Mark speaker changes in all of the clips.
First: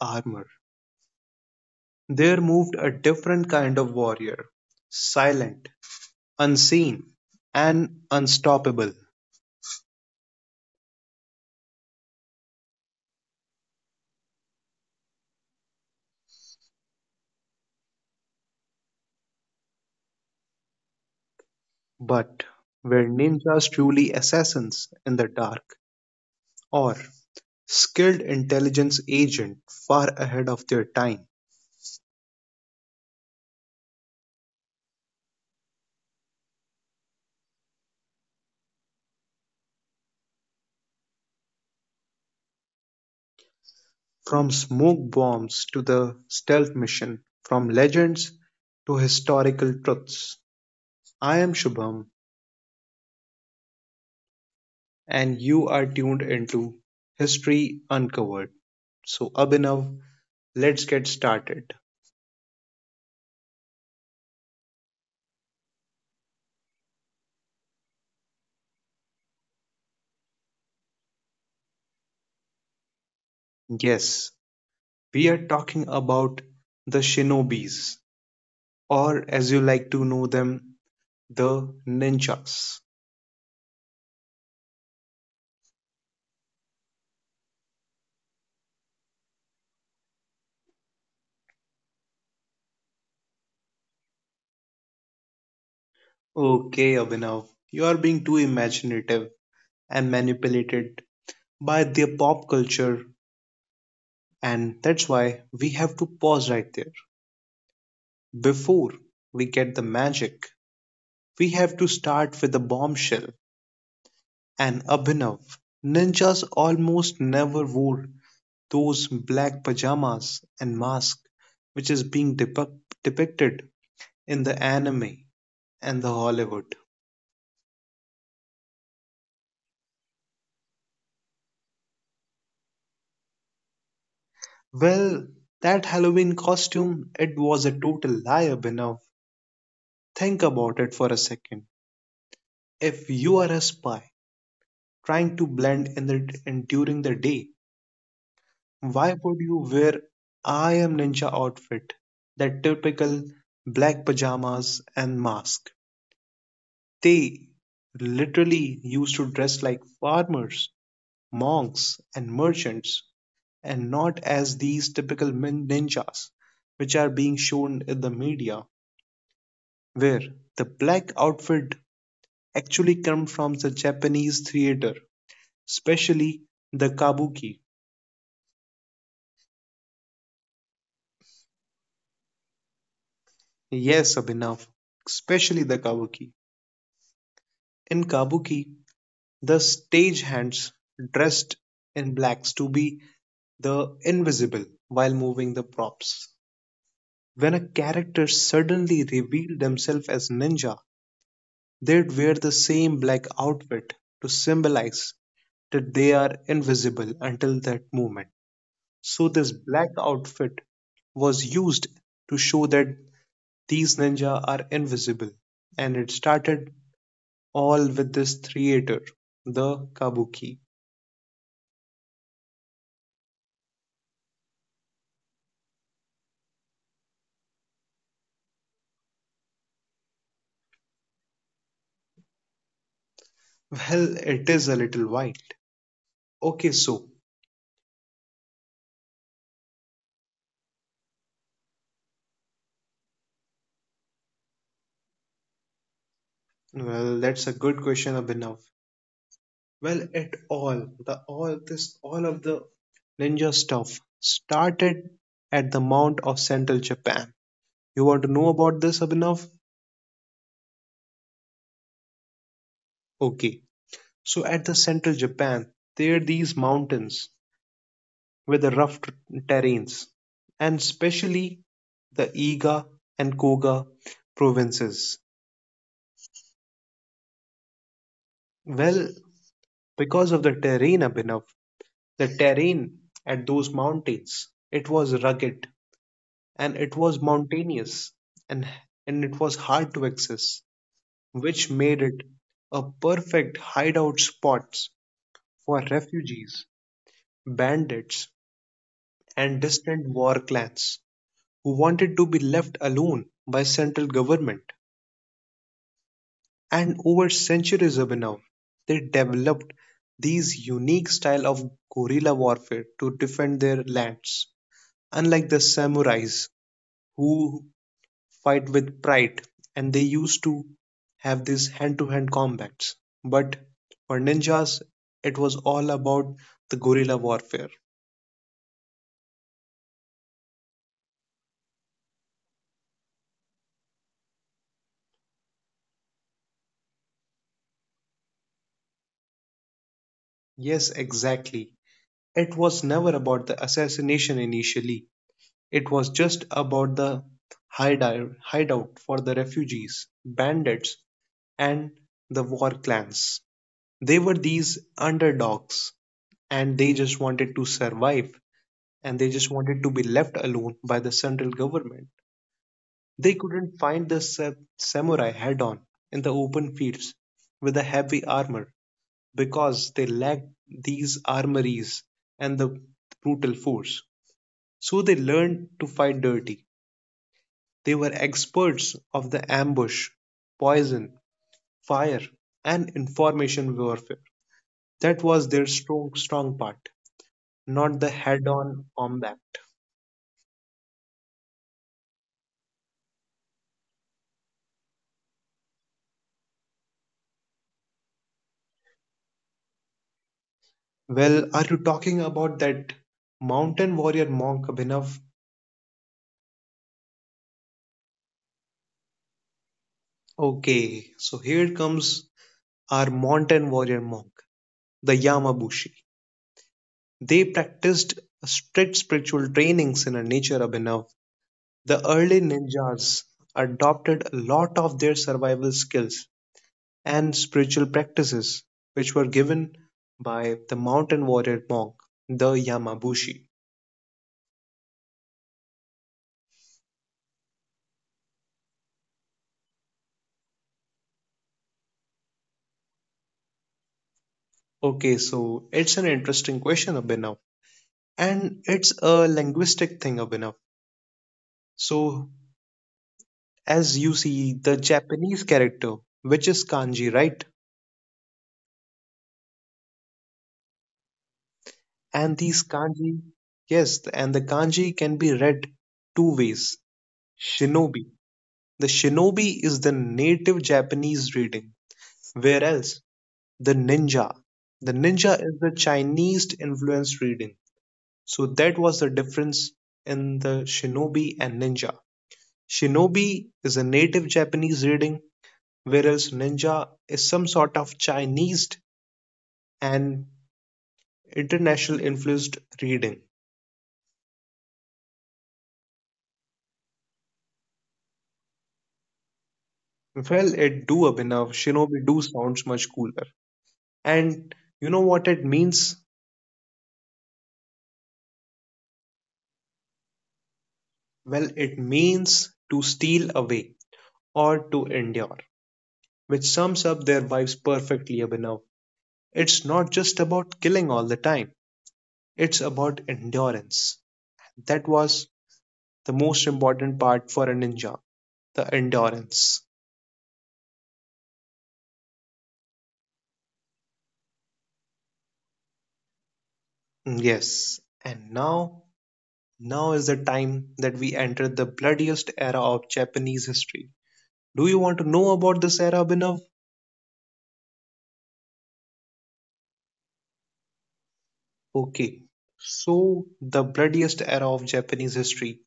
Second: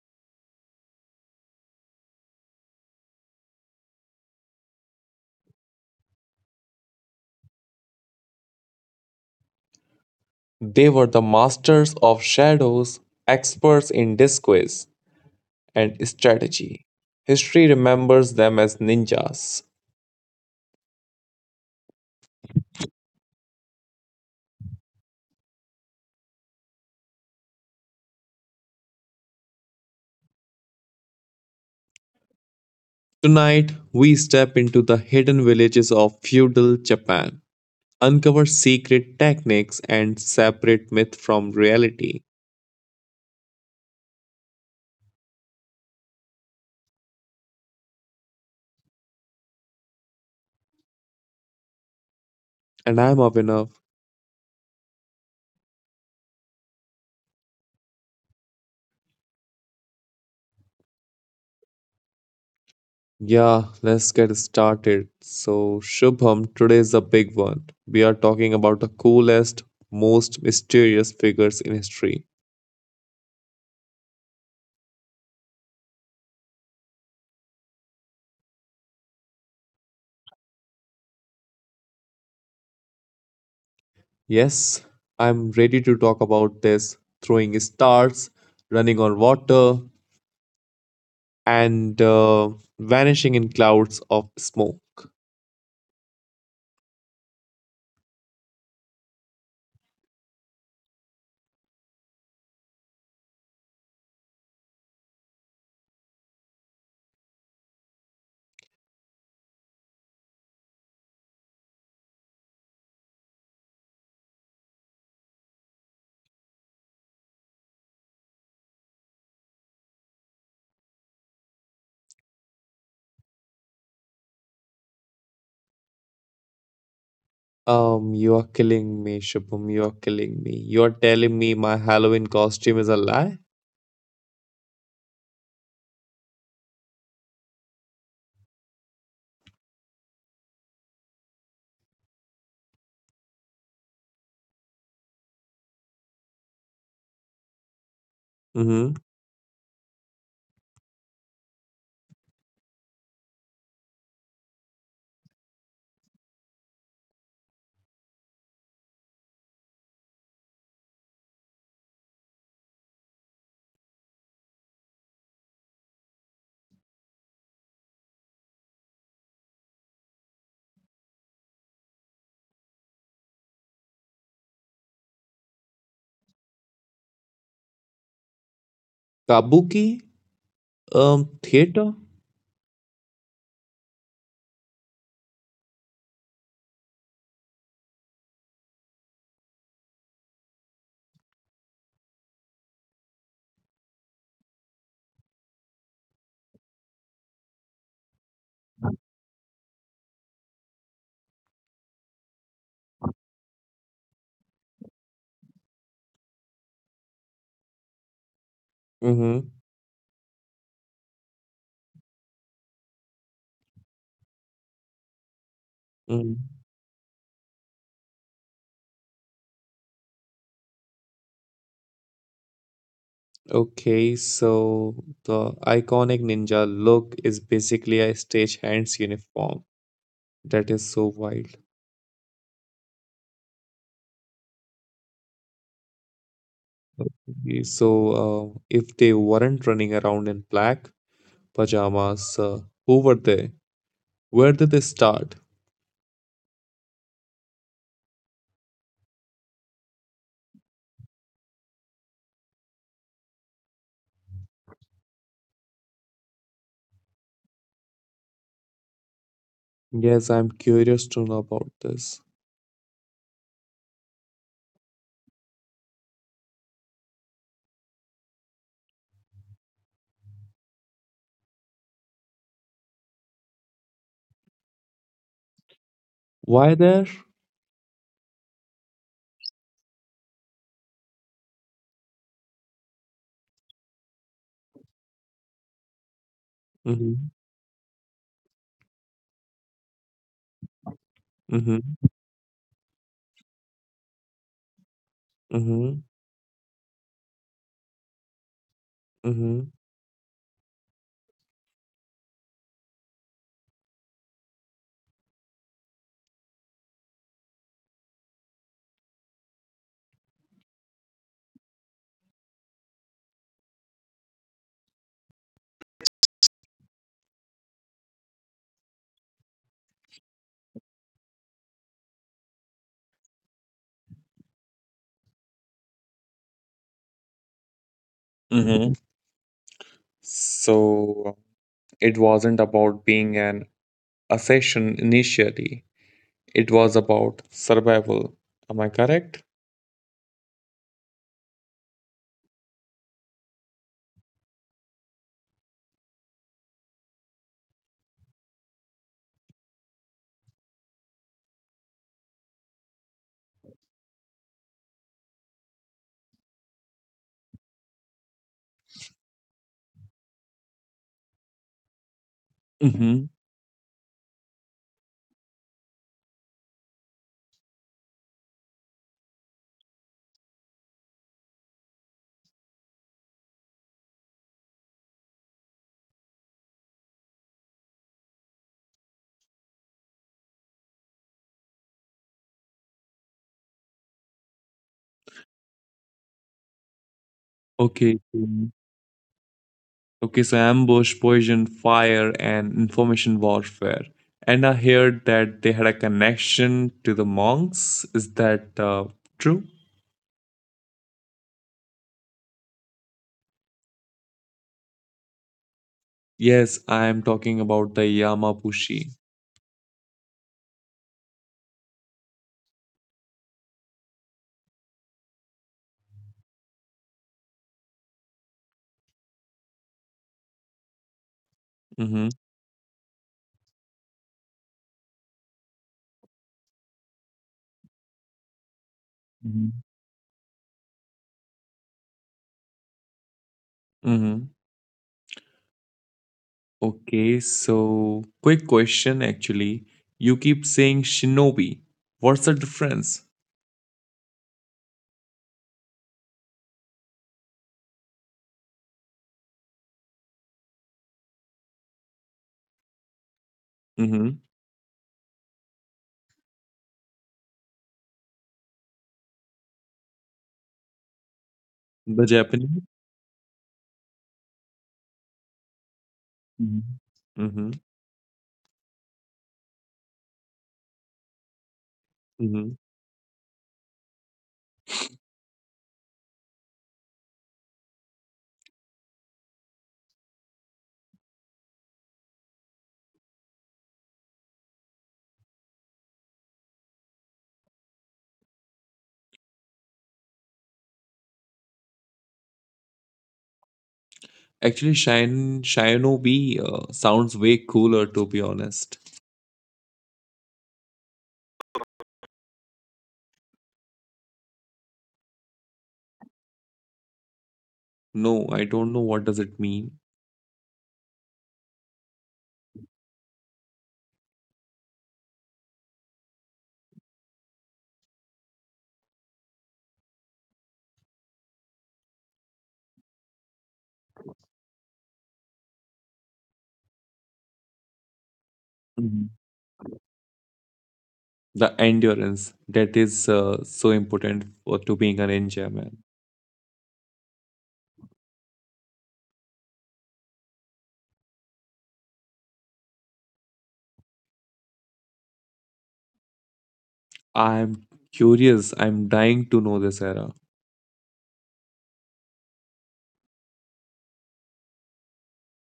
Speaker 1: armor, there moved a different kind of warrior, silent, unseen, and unstoppable.
Speaker 2: They were the masters of shadows, experts in disguise and strategy. History remembers them as ninjas.
Speaker 1: But were ninjas truly assassins in the dark, or skilled intelligence agents far ahead of their time?
Speaker 2: Tonight, we step into the hidden villages of feudal Japan, uncover secret techniques, and separate myth from reality.
Speaker 1: From smoke bombs to the stealth mission, from legends to historical truths. I am Shubham
Speaker 2: And I'm Avinav.
Speaker 1: and you are tuned into History Uncovered. So, Abhinav, let's get started.
Speaker 2: Yeah, let's get started. So, Shubham, today is a big one. We are talking about the coolest, most mysterious figures in history.
Speaker 1: Yes, we are talking about the shinobis, or as you like to know them, the ninjas.
Speaker 2: Yes, I'm ready to talk about this throwing stars, running on water, and vanishing in clouds of smoke.
Speaker 1: Okay, Abhinav, you are being too imaginative and manipulated by their pop culture, and that's why we have to pause right there. Before we get the magic, we have to start with the bombshell and Abhinav. Ninjas almost never wore those black pajamas and masks which is being depicted in the anime and the Hollywood.
Speaker 2: You are killing me, Shubham. You are killing me. You are telling me my Halloween costume is a lie?
Speaker 1: Well, that Halloween costume, it was a total lie, Abhinav. Think about it for a second. If you are a spy trying to blend in during the day,
Speaker 2: Mm-hmm.
Speaker 1: why would you wear I am ninja outfit, that typical black pajamas and mask? They literally used to dress like farmers, monks, and merchants, and not as these typical ninjas which are being shown in the media, where the black outfit actually comes from the Japanese theater, especially the kabuki.
Speaker 2: Kabuki? Theater?
Speaker 1: Yes, Abhinav, especially the kabuki. In kabuki, the stagehands dressed in blacks to be the invisible while moving the props. When a character suddenly revealed themselves as ninja, they'd wear the same black outfit to symbolize that they are invisible until that moment. So
Speaker 2: Mm-hmm.
Speaker 1: this black outfit was used to show that these ninja are invisible and it
Speaker 2: Mm-hmm.
Speaker 1: started all with this theater, the kabuki.
Speaker 2: Okay, so the iconic ninja look is basically a stagehand's uniform. That is so wild.
Speaker 1: Well, it is a little wild. Okay, so
Speaker 2: Okay, so, if they weren't running around in black pajamas, who were they? Where did they start?
Speaker 1: well, that's a good question, Abhinav. Well at all the all this all of the ninja stuff started at the mount of central Japan. You want to know about this, Abhinav?
Speaker 2: Yes, I'm curious to know about this.
Speaker 1: Okay, so at the central Japan there are these mountains with the rough terrains, and especially the Iga and Koga provinces.
Speaker 2: Why there?
Speaker 1: Well, because of the terrain, Abhinav, the terrain at those mountains, it was rugged and it was
Speaker 2: Mm-hmm.
Speaker 1: mountainous, and, and it was hard to access, which
Speaker 2: Mm-hmm.
Speaker 1: made it a perfect hideout spot for
Speaker 2: Mm-hmm.
Speaker 1: refugees, bandits, and
Speaker 2: Mm-hmm.
Speaker 1: distant war clans who wanted to be left alone by central government. And over centuries of now, they developed these unique style of guerrilla warfare to defend their lands. Unlike the samurais, who fight with pride and they used to have these hand to hand combats. But for ninjas, it was all about the guerrilla warfare.
Speaker 2: Mm-hmm. So it wasn't about being an assassin initially. It was about survival. Am I correct?
Speaker 1: Yes, exactly. It was never about the assassination initially, it was just about the hideout for the refugees, bandits, and the war clans. They were these underdogs and they just wanted to survive and they just wanted to be left alone by the central government.
Speaker 2: Mm-hmm.
Speaker 1: They couldn't find the samurai head on in the open fields with the heavy armor because they lacked these armories and the brutal force. So they learned to fight dirty. They were experts of the ambush, poison, fire, and information warfare. That was their strong part, not the
Speaker 2: Okay.
Speaker 1: head
Speaker 2: Mm.
Speaker 1: on combat.
Speaker 2: Okay, so ambush, poison, fire, and information warfare. And I heard that they had a connection to the monks. Is that true?
Speaker 1: Well, are you talking about that mountain warrior monk, Abhinav?
Speaker 2: Yes, I am talking about the Yamabushi.
Speaker 1: Okay, so here comes our mountain warrior monk, the Yamabushi. They practiced strict spiritual trainings in a nature, Abhinav. The
Speaker 2: Mm-hmm.
Speaker 1: early ninjas adopted a lot of their survival skills and spiritual practices, which were
Speaker 2: Mm-hmm.
Speaker 1: given by the mountain warrior monk, the Yamabushi.
Speaker 2: Mm-hmm. Okay, so quick question actually. You keep saying shinobi. What's the difference?
Speaker 1: Okay, so it's an interesting question, Abhinav, and it's a linguistic thing, Abhinav. So, as you
Speaker 2: Mm-hmm.
Speaker 1: see the Japanese character, which is kanji, right?
Speaker 2: The
Speaker 1: And these
Speaker 2: Japanese?
Speaker 1: kanji, yes, and the kanji can be read two ways.
Speaker 2: Mm-hmm. Mm-hmm.
Speaker 1: Shinobi. The shinobi is the native Japanese reading, whereas the ninja, the ninja is the Chinese influenced reading. So that was the difference in the shinobi and ninja. Shinobi is a native Japanese reading, whereas ninja is some sort of Chinese and International influenced reading.
Speaker 2: Actually, Shine Shinobi sounds way cooler to be honest.
Speaker 1: Well, it do, Abhinav, Shinobi do sounds much cooler. And you know what it means?
Speaker 2: No, I don't know what does it mean.
Speaker 1: Well, it means to steal away or to endure, which sums up their vibes perfectly, Abhinav. It's not just about killing all the time, it's about endurance. That was the most important part for a ninja, the
Speaker 2: Mhm.
Speaker 1: endurance.
Speaker 2: The endurance that is so important for to being a ninja, man.
Speaker 1: Yes, and now is the time that we enter the bloodiest era of Japanese history. Do you want to know about this era, Abhinav?
Speaker 2: I'm curious. I'm dying to know this era.
Speaker 1: Okay. So, the bloodiest era of Japanese history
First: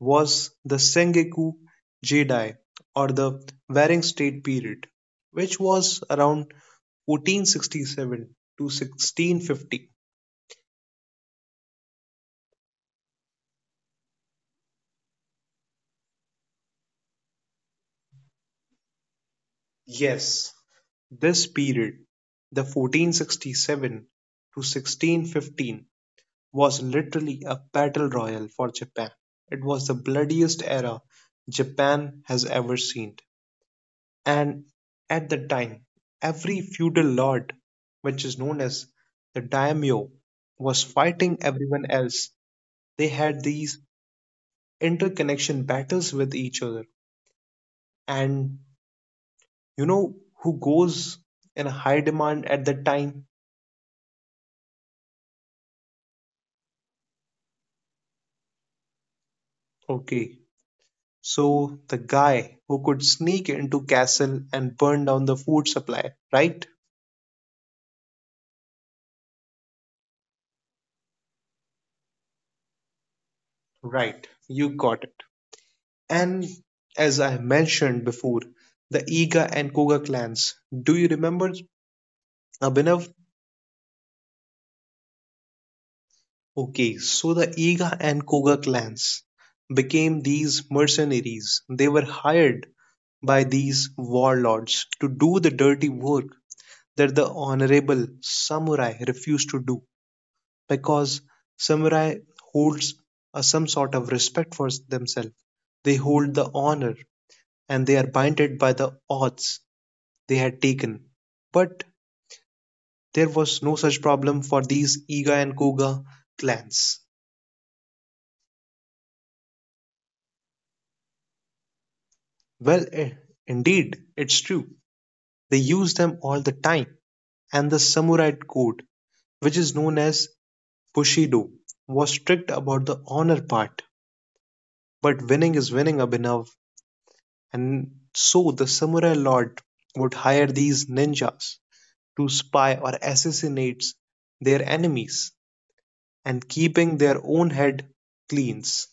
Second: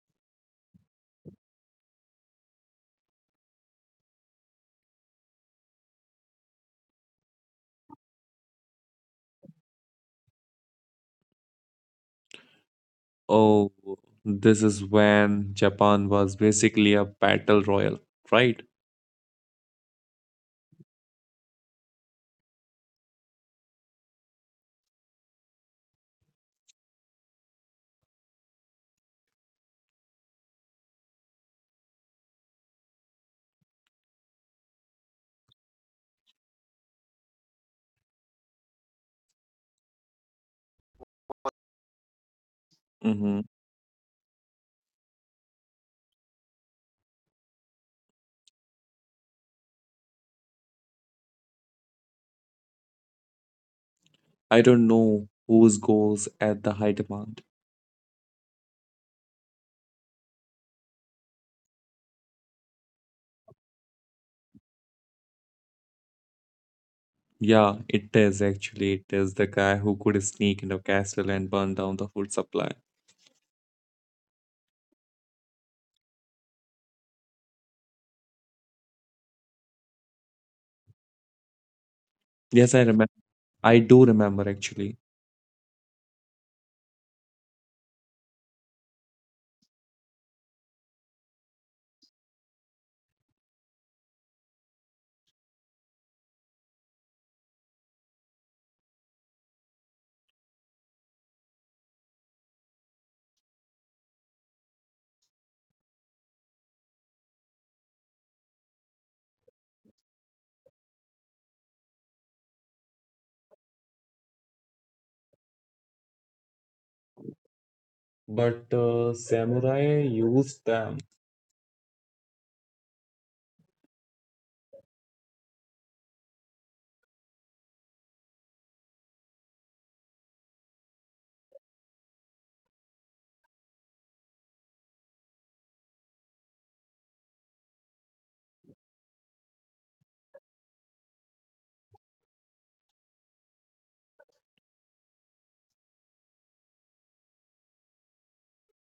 Speaker 1: was the Sengoku Jidai or the Warring State period, which was around 1467 to 1650.
Speaker 2: Oh, this is when Japan was basically a battle royal, right?
Speaker 1: Yes, this period, the 1467 to 1615, was literally a battle royal for Japan. It was the bloodiest era Japan has ever seen. And at the time, every feudal lord, which is known as the daimyo, was fighting everyone else. They
Speaker 2: Mm-hmm.
Speaker 1: had these interconnection battles with each other. And you know who goes in high demand at that time?
Speaker 2: I don't know whose goals at the high demand.
Speaker 1: Okay, so the guy who could sneak into castle and burn down the food supply, right?
Speaker 2: Yeah, it is actually. It is the guy who could sneak into a castle and burn down the food supply.
Speaker 1: Right, you got it. And as I mentioned before, the Iga and Koga clans. Do you remember,
Speaker 2: Yes, I
Speaker 1: Abhinav?
Speaker 2: remember. I do remember actually.
Speaker 1: Okay, so the Iga and Koga clans became these mercenaries. They were hired by these warlords to do the dirty work that the honorable samurai refused to do because samurai holds a, some sort of respect for themselves. They hold the honor and they are binded by the oaths they had taken. But there was no such problem for these Iga and Koga clans.
Speaker 2: But samurai used them.
Speaker 1: Well, eh, indeed, it's true. They used them all the time, and the samurai code, which is known as Bushido, was strict about the honor part. But winning is winning, Abhinav, and so the samurai lord would hire these ninjas to spy or assassinate their enemies. And keeping their own head cleans.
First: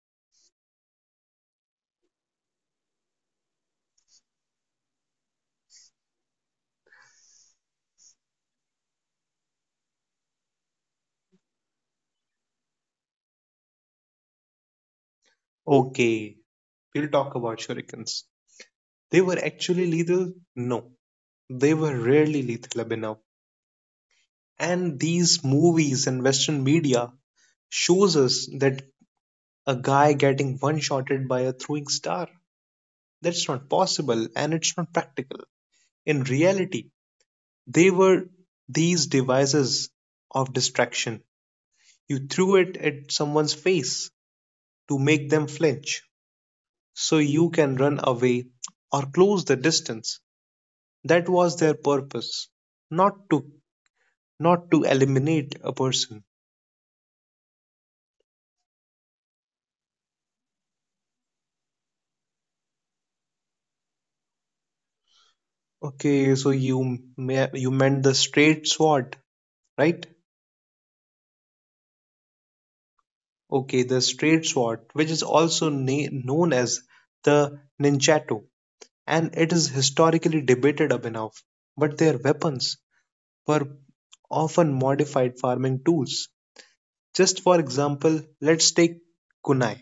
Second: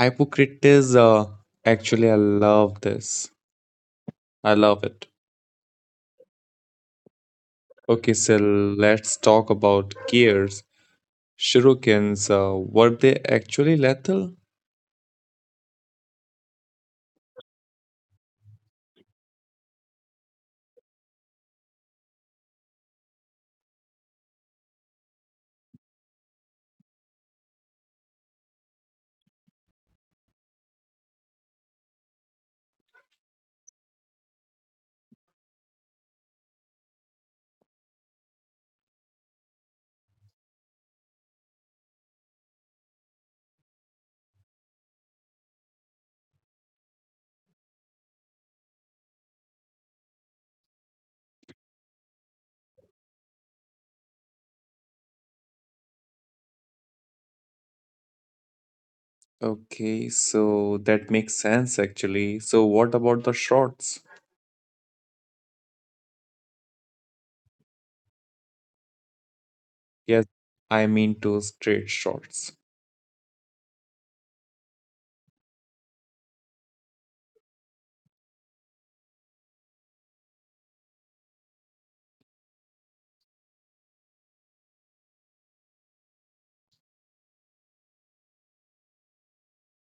Speaker 2: Hypocrite is actually I love this. I love it. Okay, so let's talk about gears. Shurikens, were they actually lethal?
Speaker 1: Okay, we'll talk about shurikens. They were actually lethal? No, they were rarely lethal enough. And these movies and Western media shows us that a guy getting one-shotted by a throwing star. That's not possible and it's not practical. In reality, they were these devices of distraction. You threw it at someone's face to make them flinch, so you can run away or close the distance. That was their purpose, not to not to eliminate a person.
Speaker 2: Okay, so that makes sense actually. So what about the shots?
Speaker 1: Okay, so you meant the straight sword, right?
Speaker 2: Yes, I mean two straight shots.
Speaker 1: Okay, the straight sword, which is also known as the ninjato, and it is historically debated, Abhinav. But their weapons were often modified farming tools. Just for example, let's take kunai.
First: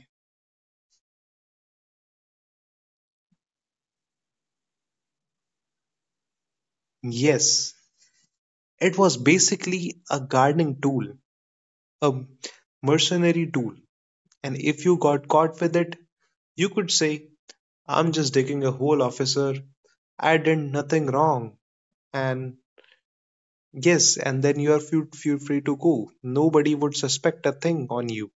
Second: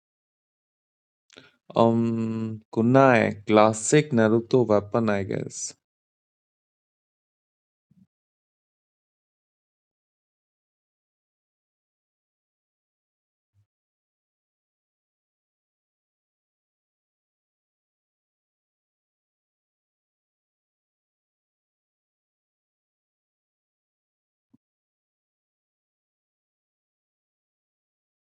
Speaker 2: Kunai, classic Naruto weapon, I guess.
Speaker 1: Yes, it was basically a gardening tool, a mercenary tool, and if you got caught with it, you could say, I'm just digging a hole, officer. I did nothing wrong. And yes, and then you are feel free to go. Nobody would suspect a thing on you.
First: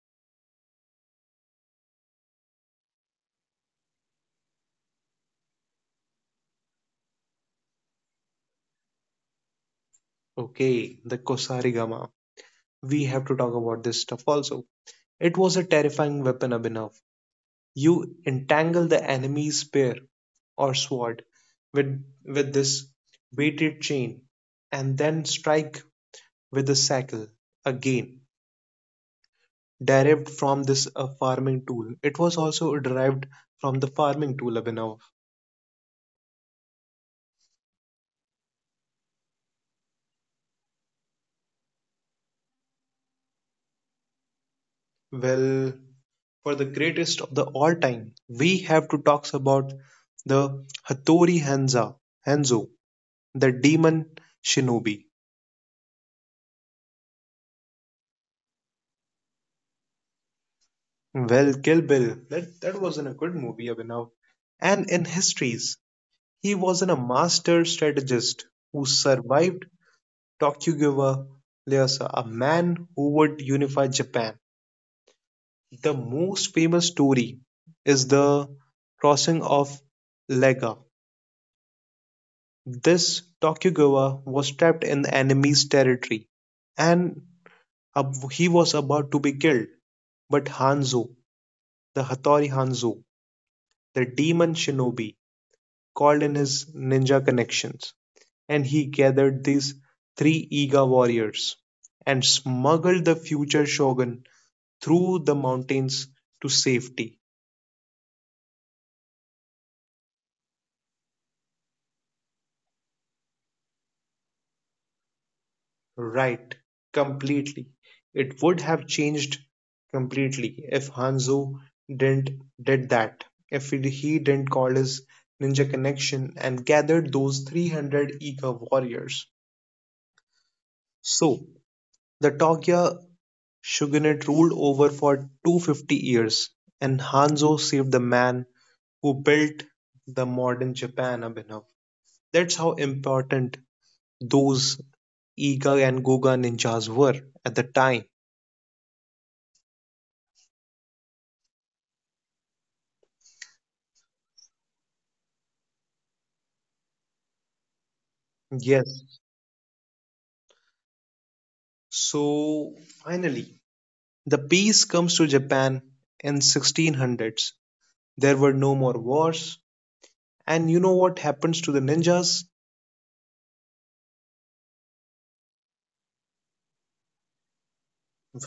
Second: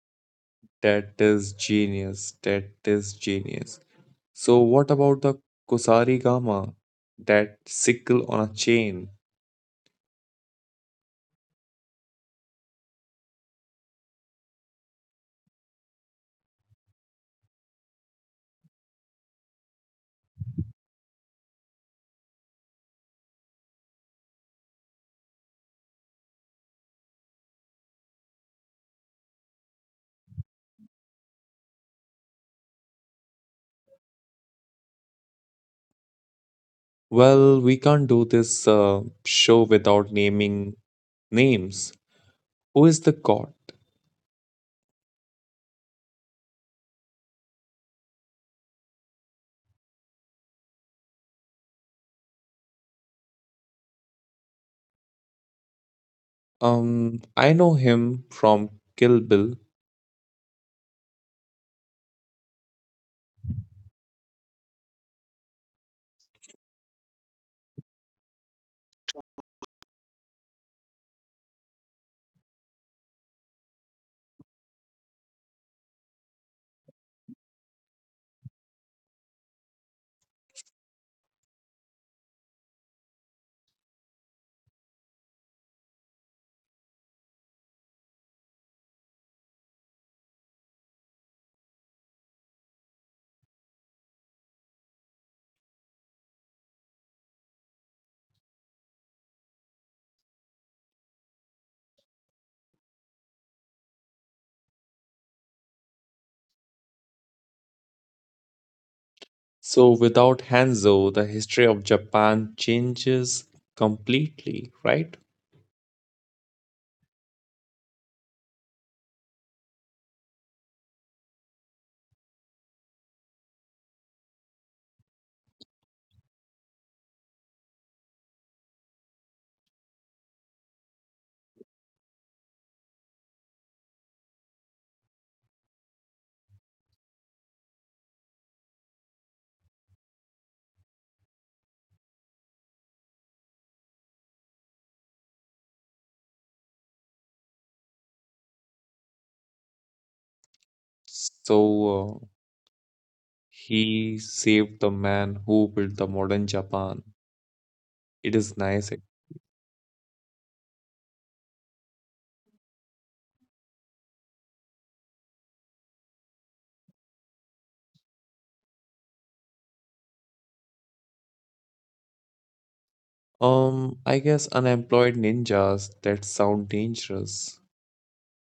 Speaker 2: That is genius. That is genius. So, what about the Kusari Gama? That sickle on a chain.
Speaker 1: Okay, the Kosari Gama. We have to talk about this stuff also. It was a terrifying weapon, Abhinav. You entangle the enemy's spear or sword with this weighted chain and then strike with the sickle, again derived from this farming tool. It was also derived from the farming tool, Abhinav.
Speaker 2: Well, we can't do this show without naming names. Who is the god?
Speaker 1: Well, for the greatest of the all time, we have to talk about the Hattori Hanzo, the demon shinobi.
Speaker 2: I know him from Kill Bill.
Speaker 1: Well, Kill Bill, that wasn't a good movie, Abhinav. And in histories, he wasn't a master strategist who survived Tokugawa Ieyasu, a man who would unify Japan. The most famous story is the crossing of Lega. This Tokugawa was trapped in the enemy's territory and he was about to be killed. But Hanzo, the Hattori Hanzo, the demon shinobi, called in his ninja connections, and he gathered these three Iga warriors and smuggled the future shogun through the mountains to safety.
Speaker 2: So, without Hanzo, the history of Japan changes completely, right?
Speaker 1: Right, completely. It would have changed completely if Hanzo didn't did that. If he didn't call his ninja connection and gathered those 300 Iga warriors. So, the Togya Shogunate ruled over for 250 years, and Hanzo saved the man who built the modern Japan up enough. That's how important those Iga and Goga ninjas were at the time.
Speaker 2: So, he saved the man who built the modern Japan. It is nice.
Speaker 1: Yes. So finally, the peace comes to Japan in 1600s. There were no more wars, and you know what happens to the ninjas?
Speaker 2: I guess unemployed ninjas that sound dangerous.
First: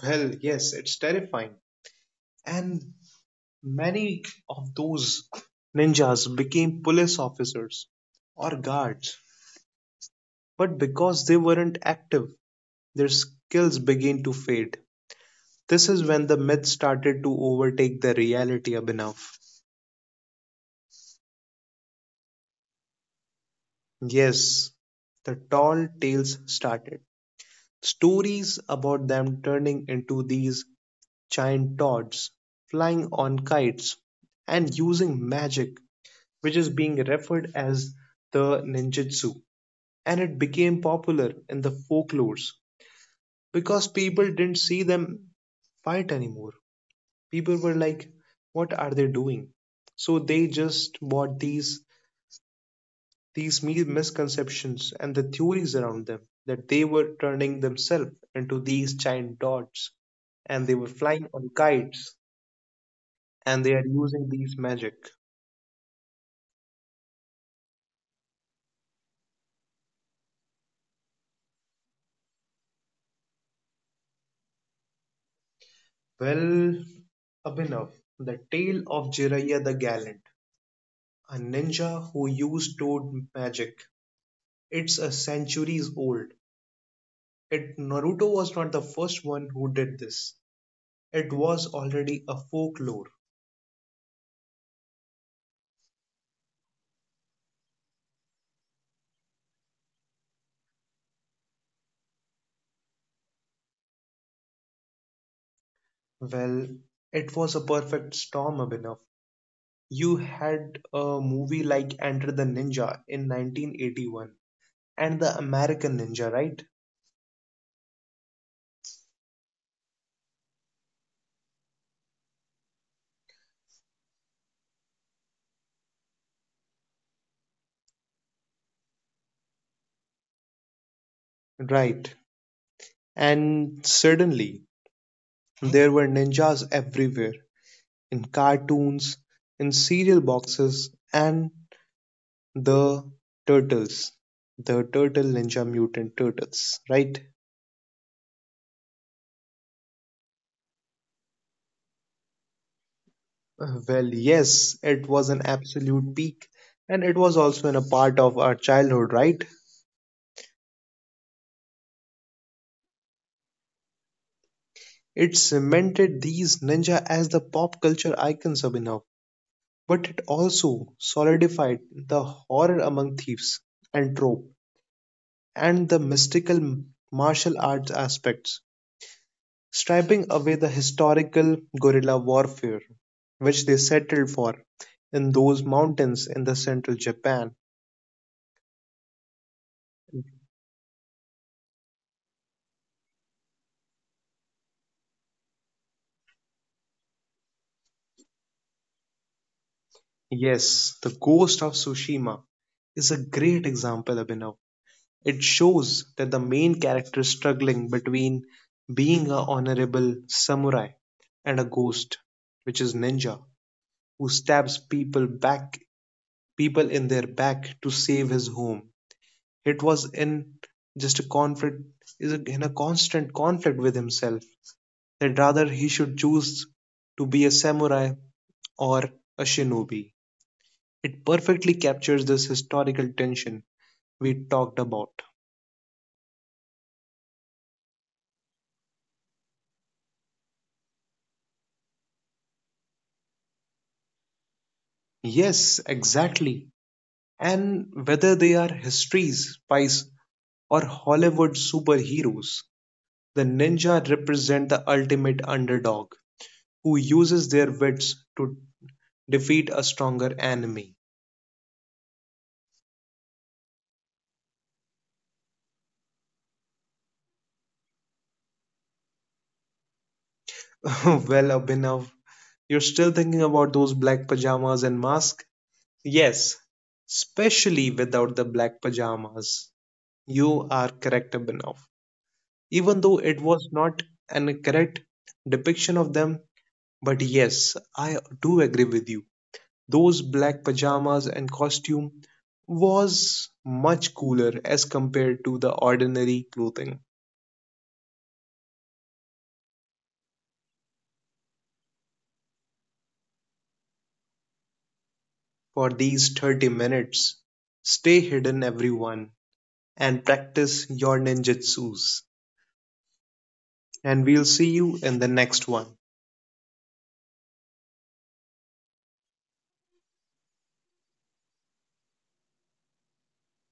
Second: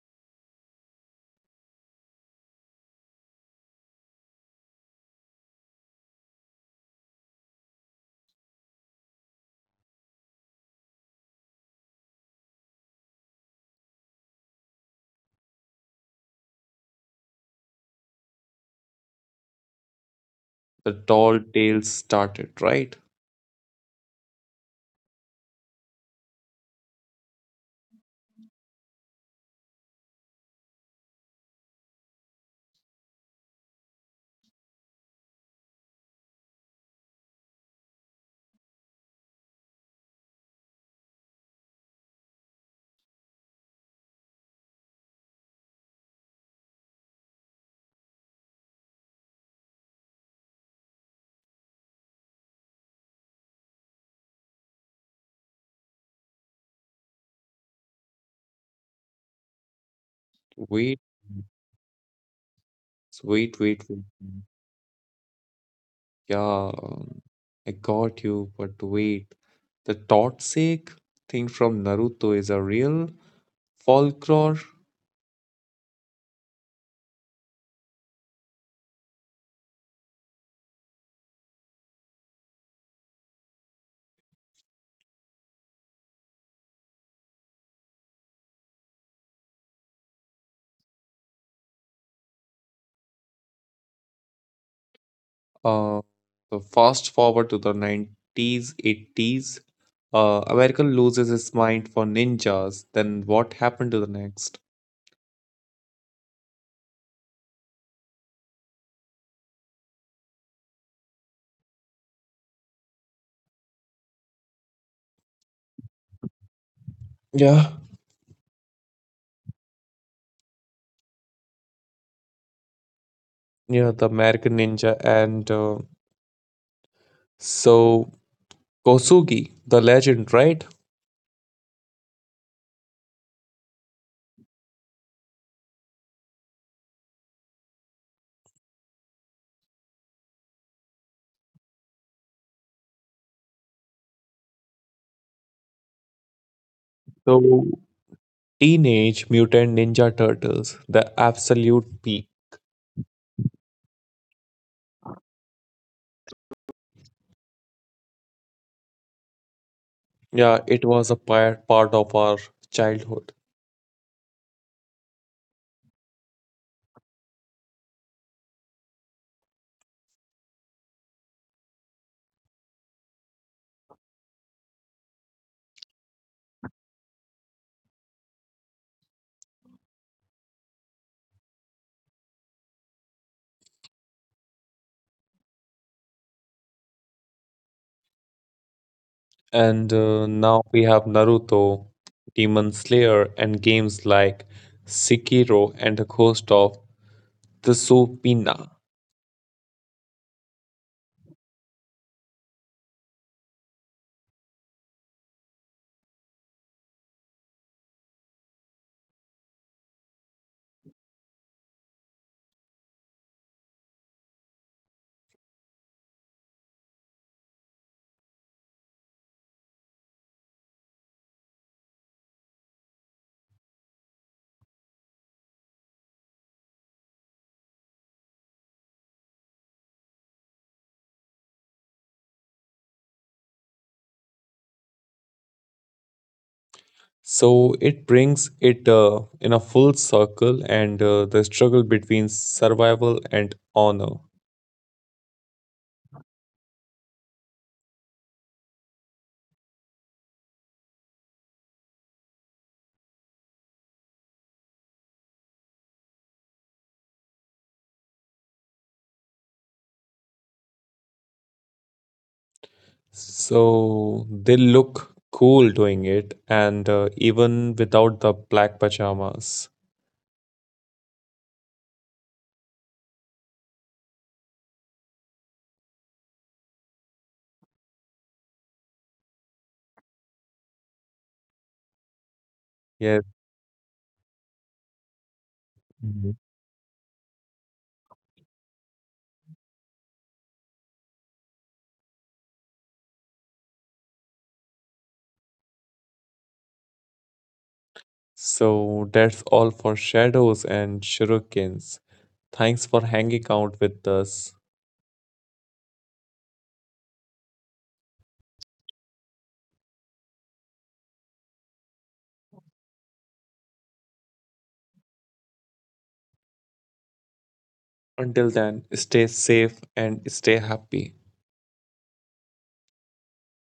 Speaker 1: Well, yes, it's terrifying. And many of those ninjas became police officers or guards, but because they weren't active, their skills began to fade. This is when the myth started to overtake the reality, Abhinav.
Speaker 2: The tall tales started, right?
Speaker 1: Yes, the tall tales started. Stories about them turning into these giant toads, flying on kites, and using magic, which is being referred as the ninjutsu, and it became popular in the folklores because people didn't see them fight anymore. People were like, "What are they doing?" So they just bought these misconceptions and the theories around them that they were turning themselves into these giant dots and they were
Speaker 2: Wait,
Speaker 1: flying on kites and they are
Speaker 2: wait.
Speaker 1: using these magic.
Speaker 2: Yeah, I got you, but wait. The Totsake thing from Naruto is a real folklore.
Speaker 1: Well, Abhinav, the tale of Jiraiya the Gallant, a ninja who used toad magic, it's a centuries old. It Naruto was not the first one who did this. It was already a folklore.
Speaker 2: Uh, so fast forward to the 90s, 80s, America loses his mind for ninjas. Then what happened to the next?
Speaker 1: Well, it was a perfect storm, Abhinav. You had a movie like Enter the Ninja in 1981 and the American Ninja, right?
Speaker 2: Yeah. Yeah, the American Ninja and so Kosugi, the legend, right?
Speaker 1: Right. And suddenly, there were ninjas everywhere in cartoons, in cereal boxes, and The Turtles. The Turtle Ninja Mutant Turtles, right?
Speaker 2: So Teenage Mutant Ninja Turtles, the absolute peak.
Speaker 1: Well, yes, it was an absolute peak, and it was also in a part of our childhood, right?
Speaker 2: Yeah, it was a part of our childhood.
Speaker 1: It cemented these ninja as the pop culture icons of enough, but it also solidified the horror among thieves and trope and the mystical martial arts aspects, striping away the historical guerrilla warfare which they settled for in those mountains in the central Japan.
Speaker 2: And now we have Naruto, Demon Slayer, and games like Sekiro and the Ghost of Tsushima.
Speaker 1: Yes, the ghost of Tsushima is a great example, Abhinav. It shows that the main character is struggling between being a honorable samurai and a ghost, which is ninja, who stabs people in their back to save his home. It was in just a conflict is in a constant conflict with himself that rather he should choose to be a samurai or a shinobi. It perfectly captures this historical tension we talked about.
Speaker 2: So it brings it in a full circle, and the struggle between survival and honor.
Speaker 1: Yes, exactly. And whether they are histories, spies, or Hollywood superheroes, the ninja represent the ultimate underdog who uses their wits to defeat a stronger enemy.
Speaker 2: So they look cool doing it, and even without the black pajamas.
Speaker 1: Well, Abhinav, you're still thinking about those black pajamas and mask? Yes, especially without the black pajamas. You are correct, Abhinav. Even though
Speaker 2: Yes.
Speaker 1: it was not an correct depiction of them, but yes, I do agree with you. Those black pajamas and costume was much cooler as compared to the ordinary clothing.
Speaker 2: So that's all for shadows and shurikens. Thanks for hanging out with us.
Speaker 1: For these 30 minutes, stay hidden, everyone, and practice your ninjutsus. And we'll see you in the next one.
Speaker 2: Until then, stay safe and stay happy.